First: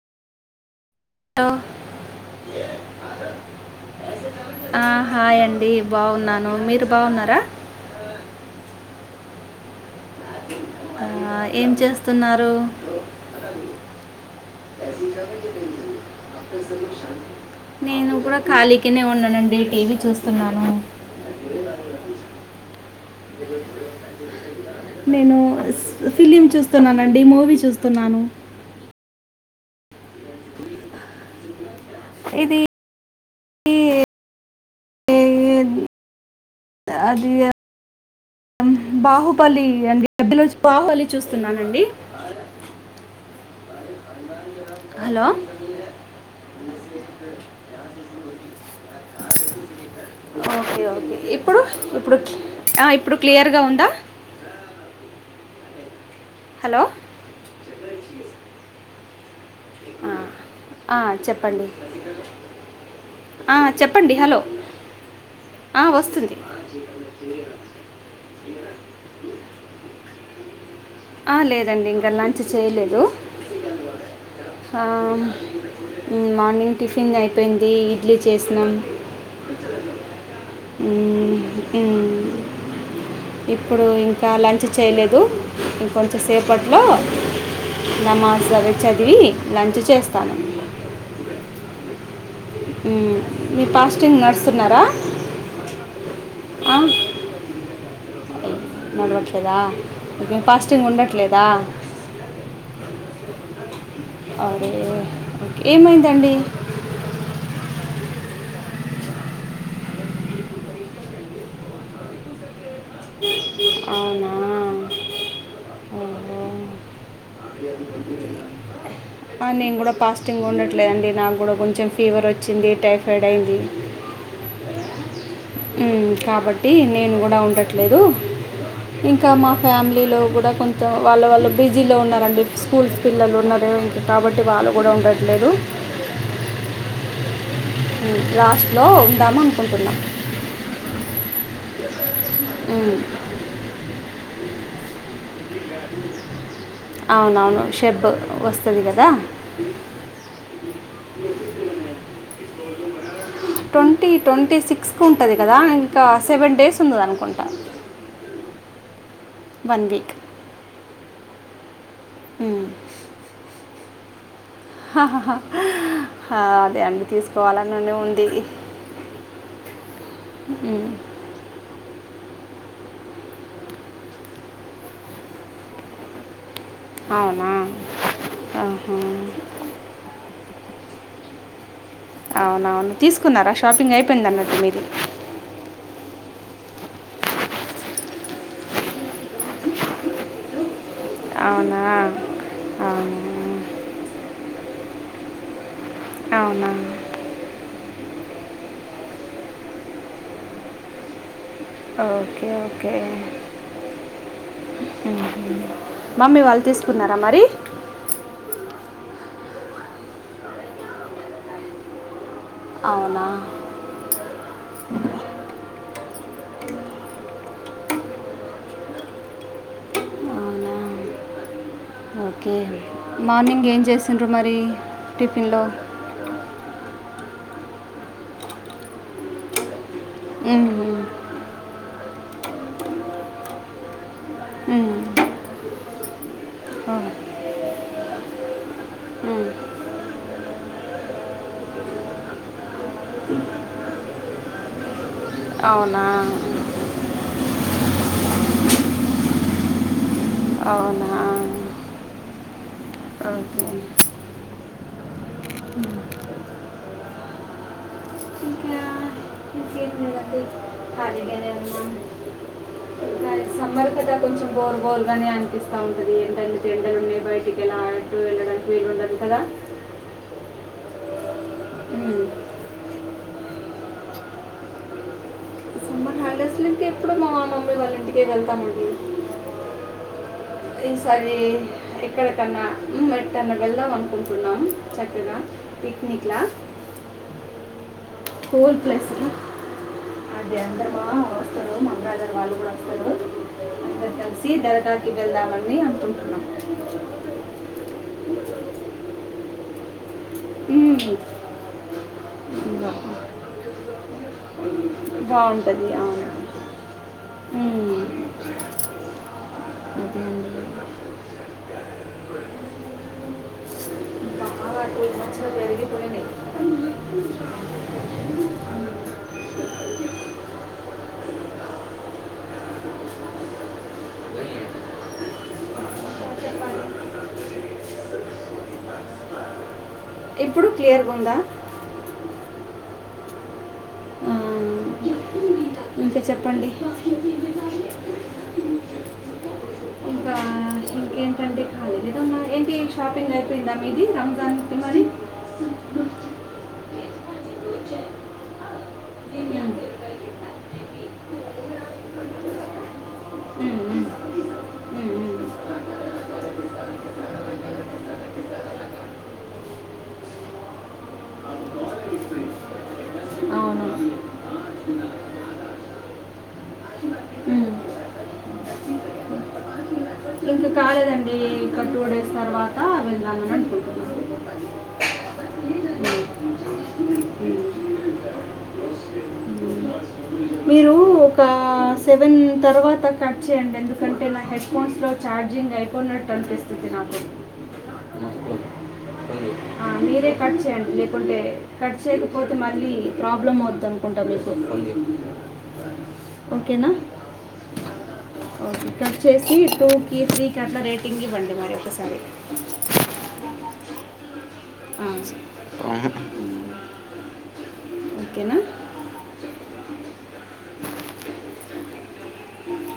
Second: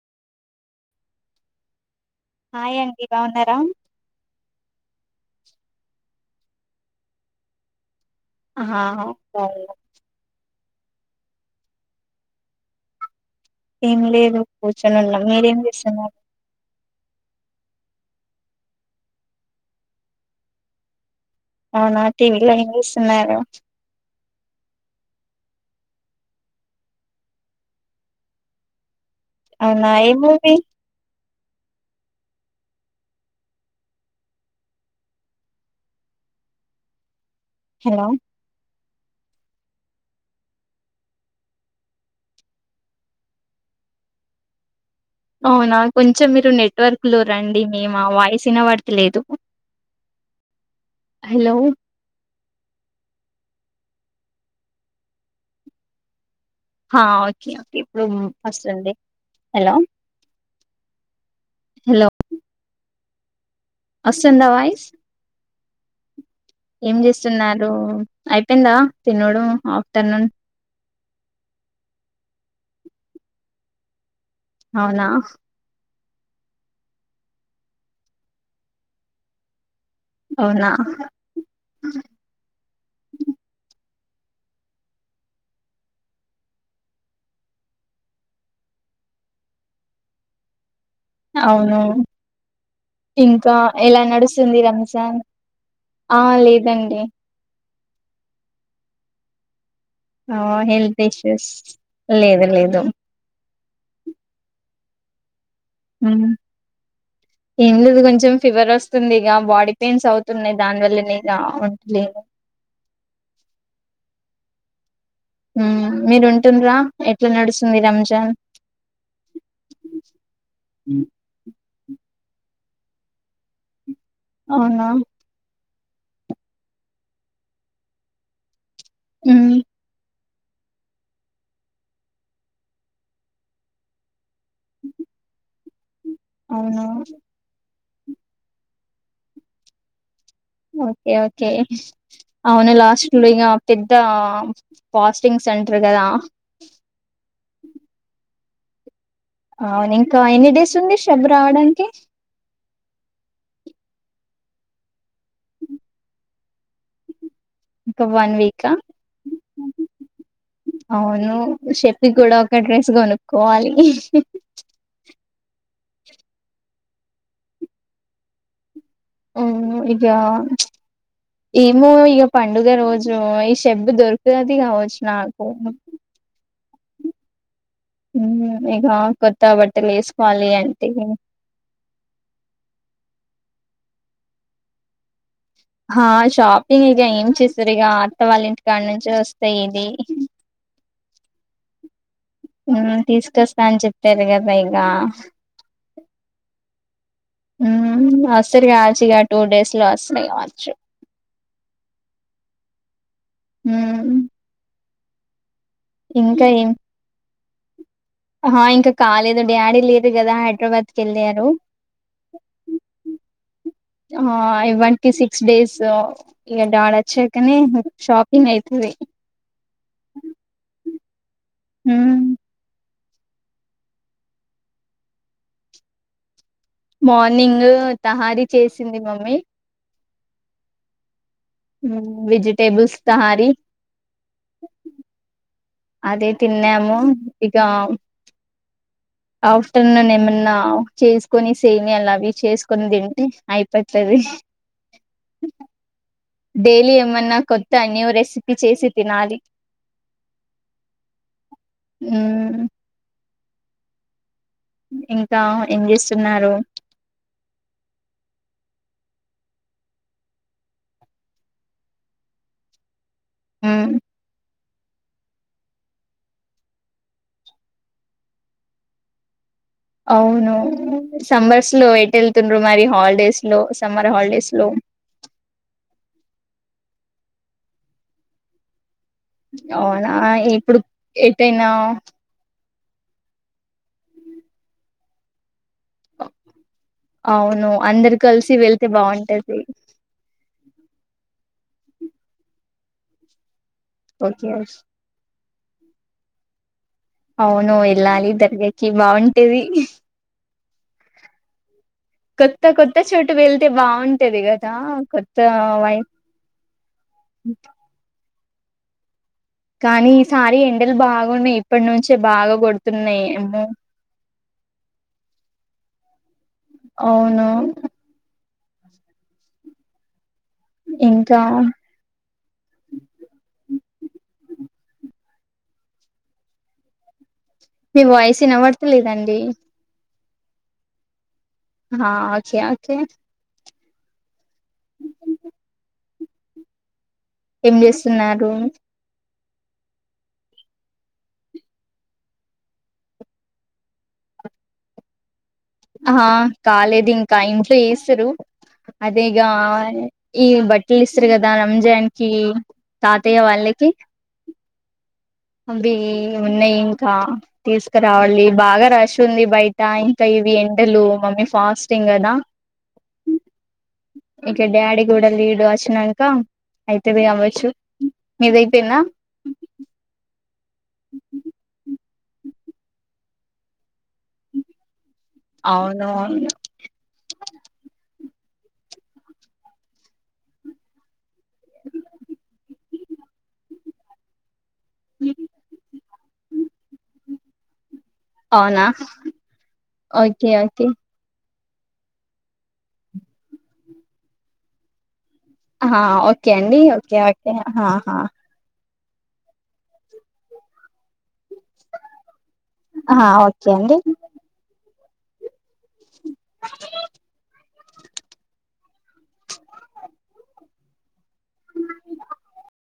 ఆహా హాయ్ అండి బాగున్నారా ఆ, హాయ్ అండి బాగున్నాను మీరు బాగున్నారా ఆ హ ఓ ఆ ఏం చేస్తున్నారు ఏం లేదు కూర్చొనిన్నా మీరేం చేస్తున్నారు నేను కూడా ఖాళీకినే ఉన్నానండి టీవీ చూస్తున్నాను అవునా టీవ ఏం చూస్తున్నారు బ నేను ఫిలిమ్ చూస్తున్నానండి మూవీ చూస్తున్నాను అవునా ఎమ్ మూవీ ఇది అది [unintelligible] హలో బాహుబలి అండి బాహుబలి చూస్తున్నానండి హలో అవునా కొంచెం మీరు నెట్వర్క్ లో రండి మేము వాయిస్ వినబడితలేదు ఓకే ఓకే ఇప్పుడు ఇప్పుడు ఇప్పుడు క్లియర్ గా ఉంద ఓకే ఇప్పుడు ఫస్ట్ అండి హలో అ చెప్పండి హలో చెప్పండి హలో వస్తుందా వాయిస్ వస్తుంది ఏం చేస్తున్నారు అయిపోయిందా తినడం ఆఫ్టర్నూన్ లేదండి ఇంకా లంచ్ చేయలేదు. అ అవునా మ్ మార్నింగ్ టిఫిన్ అయిపోయింది ఇడ్లీ చేసినాం అవునా ఇప్పుడు ఇంకా ఇంకా లంచ్ చేయలేదు ఇంకొంచెం సేపట్లో నమాజ్ అవి చదివి లంచ్ చేస్తాను అవును మ్, ఇంకా మీ ఎలా ఫాస్టింగ్ నడుస్తుంది నడుస్తున్నారా రంజాన్ ఆ లేదు దండి మడు వచ్చదా ఆ హెల్త్ ఇష్యూస్ లేదు లేదు అరోజు ఉమ్. ఏమైందండి ఏం లేదు కొంచెం ఫీవర్ వస్తుంది ఇక బాడీ పెయిన్స్ అవుతున్నాయి దాని వల్లనే ఇ ఉంటలేదు అవునా మీరు ఓహో. ఉంటుండ్రా ఎట్లా నడుస్తుంది రంజాన్ నేను కూడా ఫాస్టింగ్ ఉండట్లేదుండి నాకు కూడా కొంచెం ఫీవర్ వచ్చింది టైఫాయిడ్ అయింది అవునా కాబట్టి నేను కూడా ఉండట్లేదు ఇంకా మా ఉమ్, ఫ్యామిలీలో కూడా ఇ కొంతం వాళ్ళ వాళ్ళు బిజీలో ఉన్నారంండి స్కూల్స్ పిల్లలు ఉన్నారు ఏ కాబట్టి టే వాళ్ళు కూడా ఉండట్లేదు అవునా లాస్ట్లో ఉందామ అనుకుంటున్నాం ఓకే ఓకే అవును ఉమ్, లాస్ట్లు ఇగా పె లా ఫాస్టింగ్ సెంటర్ కదా అవునవును షెబ్ వస్తుంది కదా అవును ఇంకా ఎన్ని డేస్ ఉంది షబ్ రావడానికి ట్వంటీ ట్వంటీ సిక్స్కి ఉంటుంది కదా ఇంకా సెవెన్ డేస్ ఉన్నది అనుకుంటును ఇంకా వన్ వీకా వన్ వీక్ అవును షప్పి కూడా ఒక మ్మ్. డ్రెస్ కొనుక్కోవాలి ఆ అదే అండి తీసుకోవాల ననే ఉంది ఆ ఇగా మ్మ్. ఏమో పండుగ రోజు ఈ షబ్బు దొరుకుతుది కావచ్చు నాకు అవునా ఇగా ఆహా. కొత్త బట్టలు వేసుకోవాలి అంటే అవునవును తీసుకున్నారా షాపింగ్ అయిపోయింది అన్నట్టు మీది ఆ షాపింగ్ ఇక ఏం చేస్తారు ఇక అత్త వాళ్ళ ఇంటి కాడి నుంచి వస్తాయి ఇది అవునా అవునా తీసుకొస్తా అని చెప్పారు కదా ఇక అవునా సరి కాజగా టూ డేస్ లో వస్తున్నాయి కావచ్చు ఓకే ఓకే ఉమ్, హ్మ్మ్ మమ్మీ వాళ్ళు తీసుకున్నారా మరి ఆ ఇంకా కాలేదు డాడీ లేరు కదా హైదరాబాద్కి వెళ్ళారు అవునా ఆ ఇవన్కి సిక్స్ డేస్ ఇ డాడ వచ్చాకని షాపింగ్ అయితది అవునా హ్మ్ ఓకే మార్నింగ్ ఏం చేసిండ్రు మరి టిఫిన్లో మార్నింగ్ తహారీ చేసింది మమ్మీ హ్మ్మ్ వెజిటెబల్స్ తహారి ఉమ్, అదే తిన్నాాము ఉమ్. ఇకా ఆఫ్టర్నూన్ ఏమన్నా చేసుకొని సేన్ అని అవి చేసు కొందింటి అయిపోతది అవునా. డైలీ ఏమన్నా కొత్త న్యూ రెసిపీ చేసి తినాలి అవునా హ్మ్మ్ అ ఓకే ఇంకా ఏం చేస్తున్నారు ఇంకా క్రికెట్ మది కాలగానే ఉన్నాం అ హ్మ్ సమ్మర్ గదా కొంచెం బోర్ బోర్గానే అనిపిస్తా ఉంటది ఎంటే చెండలు ఉన్నాయి బయటికి ఎలా ఆడట్టు వెళ్ళడానికి వీలు ఉండదు కదా అవును సమ్మర్స్ లో ఎట్ ఉమ్, వెళ్తుండ్రు మరి హాలిడేస్ లో సమ్మర్ హాలిడేస్ లో సమ్మర్ హాలిడేస్ ఇంకే ఎప్పుడు మా మమ్మీ వాళ్ళ ఇంటికే వెళ్తామండి అవునా ఇప్పుడు ఈసారి ఎటైనా ఇక్కడ కన్నా హ్మ్మ్ ఎట్టన్నా వెళ్దాం అనుకుంటున్నాము చక్కగా పిక్నిక్లా అవును అందరు కలిసి కుల్ వెళ్తే ప్లేస్ బాగుంటది అ అందరుమా వస్తారు మా అబాగారు వాళ్ళు కూడా వస్తారు అందరూ కలిసి ఓకే దరగాకి వెళ్దామని అనుకుంటున్నాం అవును వెళ్ళాలి దర్గాకి బాగుంటది ఉం కొత్త కొత్త చోటు వెళ్తే బాగుంటది కదా కొత్త వై. ఉమ్. కానీ ఈసారి ఎండలు బాగున్నాయి ఇప్పటి నుంచే బాగా కొడుతున్నాయి ఏమో. బాగా టూ మచ్ పెరిగిపోయినయ్. అవును. ఇంకా. మీ వాయిస్ వినబడతలేదండి. ఇప్పుడు క్లియర్ గా ఉందా. కే. ఆ. ఇంకా చెప్పండి. ఏం చేస్తున్నారు. ఇంక ఏంటండీ ఏంటి షాపింగ్ అయిపోయిందా మీది రంజాన్ చెే మరి. ఆ కాలేదు ఇంకా ఇంట్లో చేస్తరు. అదేగా మ్మ్. ఈ బట్టలు ఇస్తారు కదా రంజానికి తాతయ్య వాళ్ళకి. మ్మ్. మ్మ్. అవి ఉన్నాయి ఇంకా తీసుకురావాలి బాగా రష్ ఉంది బయట ఇంకా. ఇవి ఎండలు మమ్మీ ఫాస్టింగ్ కదా. మ్మ్. అవును ఇక డాడ కూడాూడలి ఇడు అచ్చనాంక అయితుంది కావచ్చు మీదయిపోయినా. ఇంకా కాలేదండి ఇక టూ డేస్ తర్వాత వెళ్ళాలని అనుకుంటున్నాను. అవును అవును మీరు ఒక సెవెన్ తర్వాత. కట్ చేయండి ఎందుకంటే నా హెడ్ ఫోన్స్లో ఛార్జింగ్ అయిపోయినట్టు అనిపిస్తుంది నాకు. అవునా ఆ మీరే ఓకే కట్ ఓకే చేయండి లేకుంటే. ఖర్చ చేయకపోతే మళ్ళీ ప్రాబ్లమ్ అవుతు అనుకుంటా మీకు. హ హ ఓకే అండి ఓకేనా ఓకే ఓకే. ఓకే కట్ చేసి టూకి త్రీకి అట్లా రేటింగ్ ఇవ్వండి మరొక్కసారి. ఆ ఓకే అండి. ఓ. ఇఓకేనా. అ.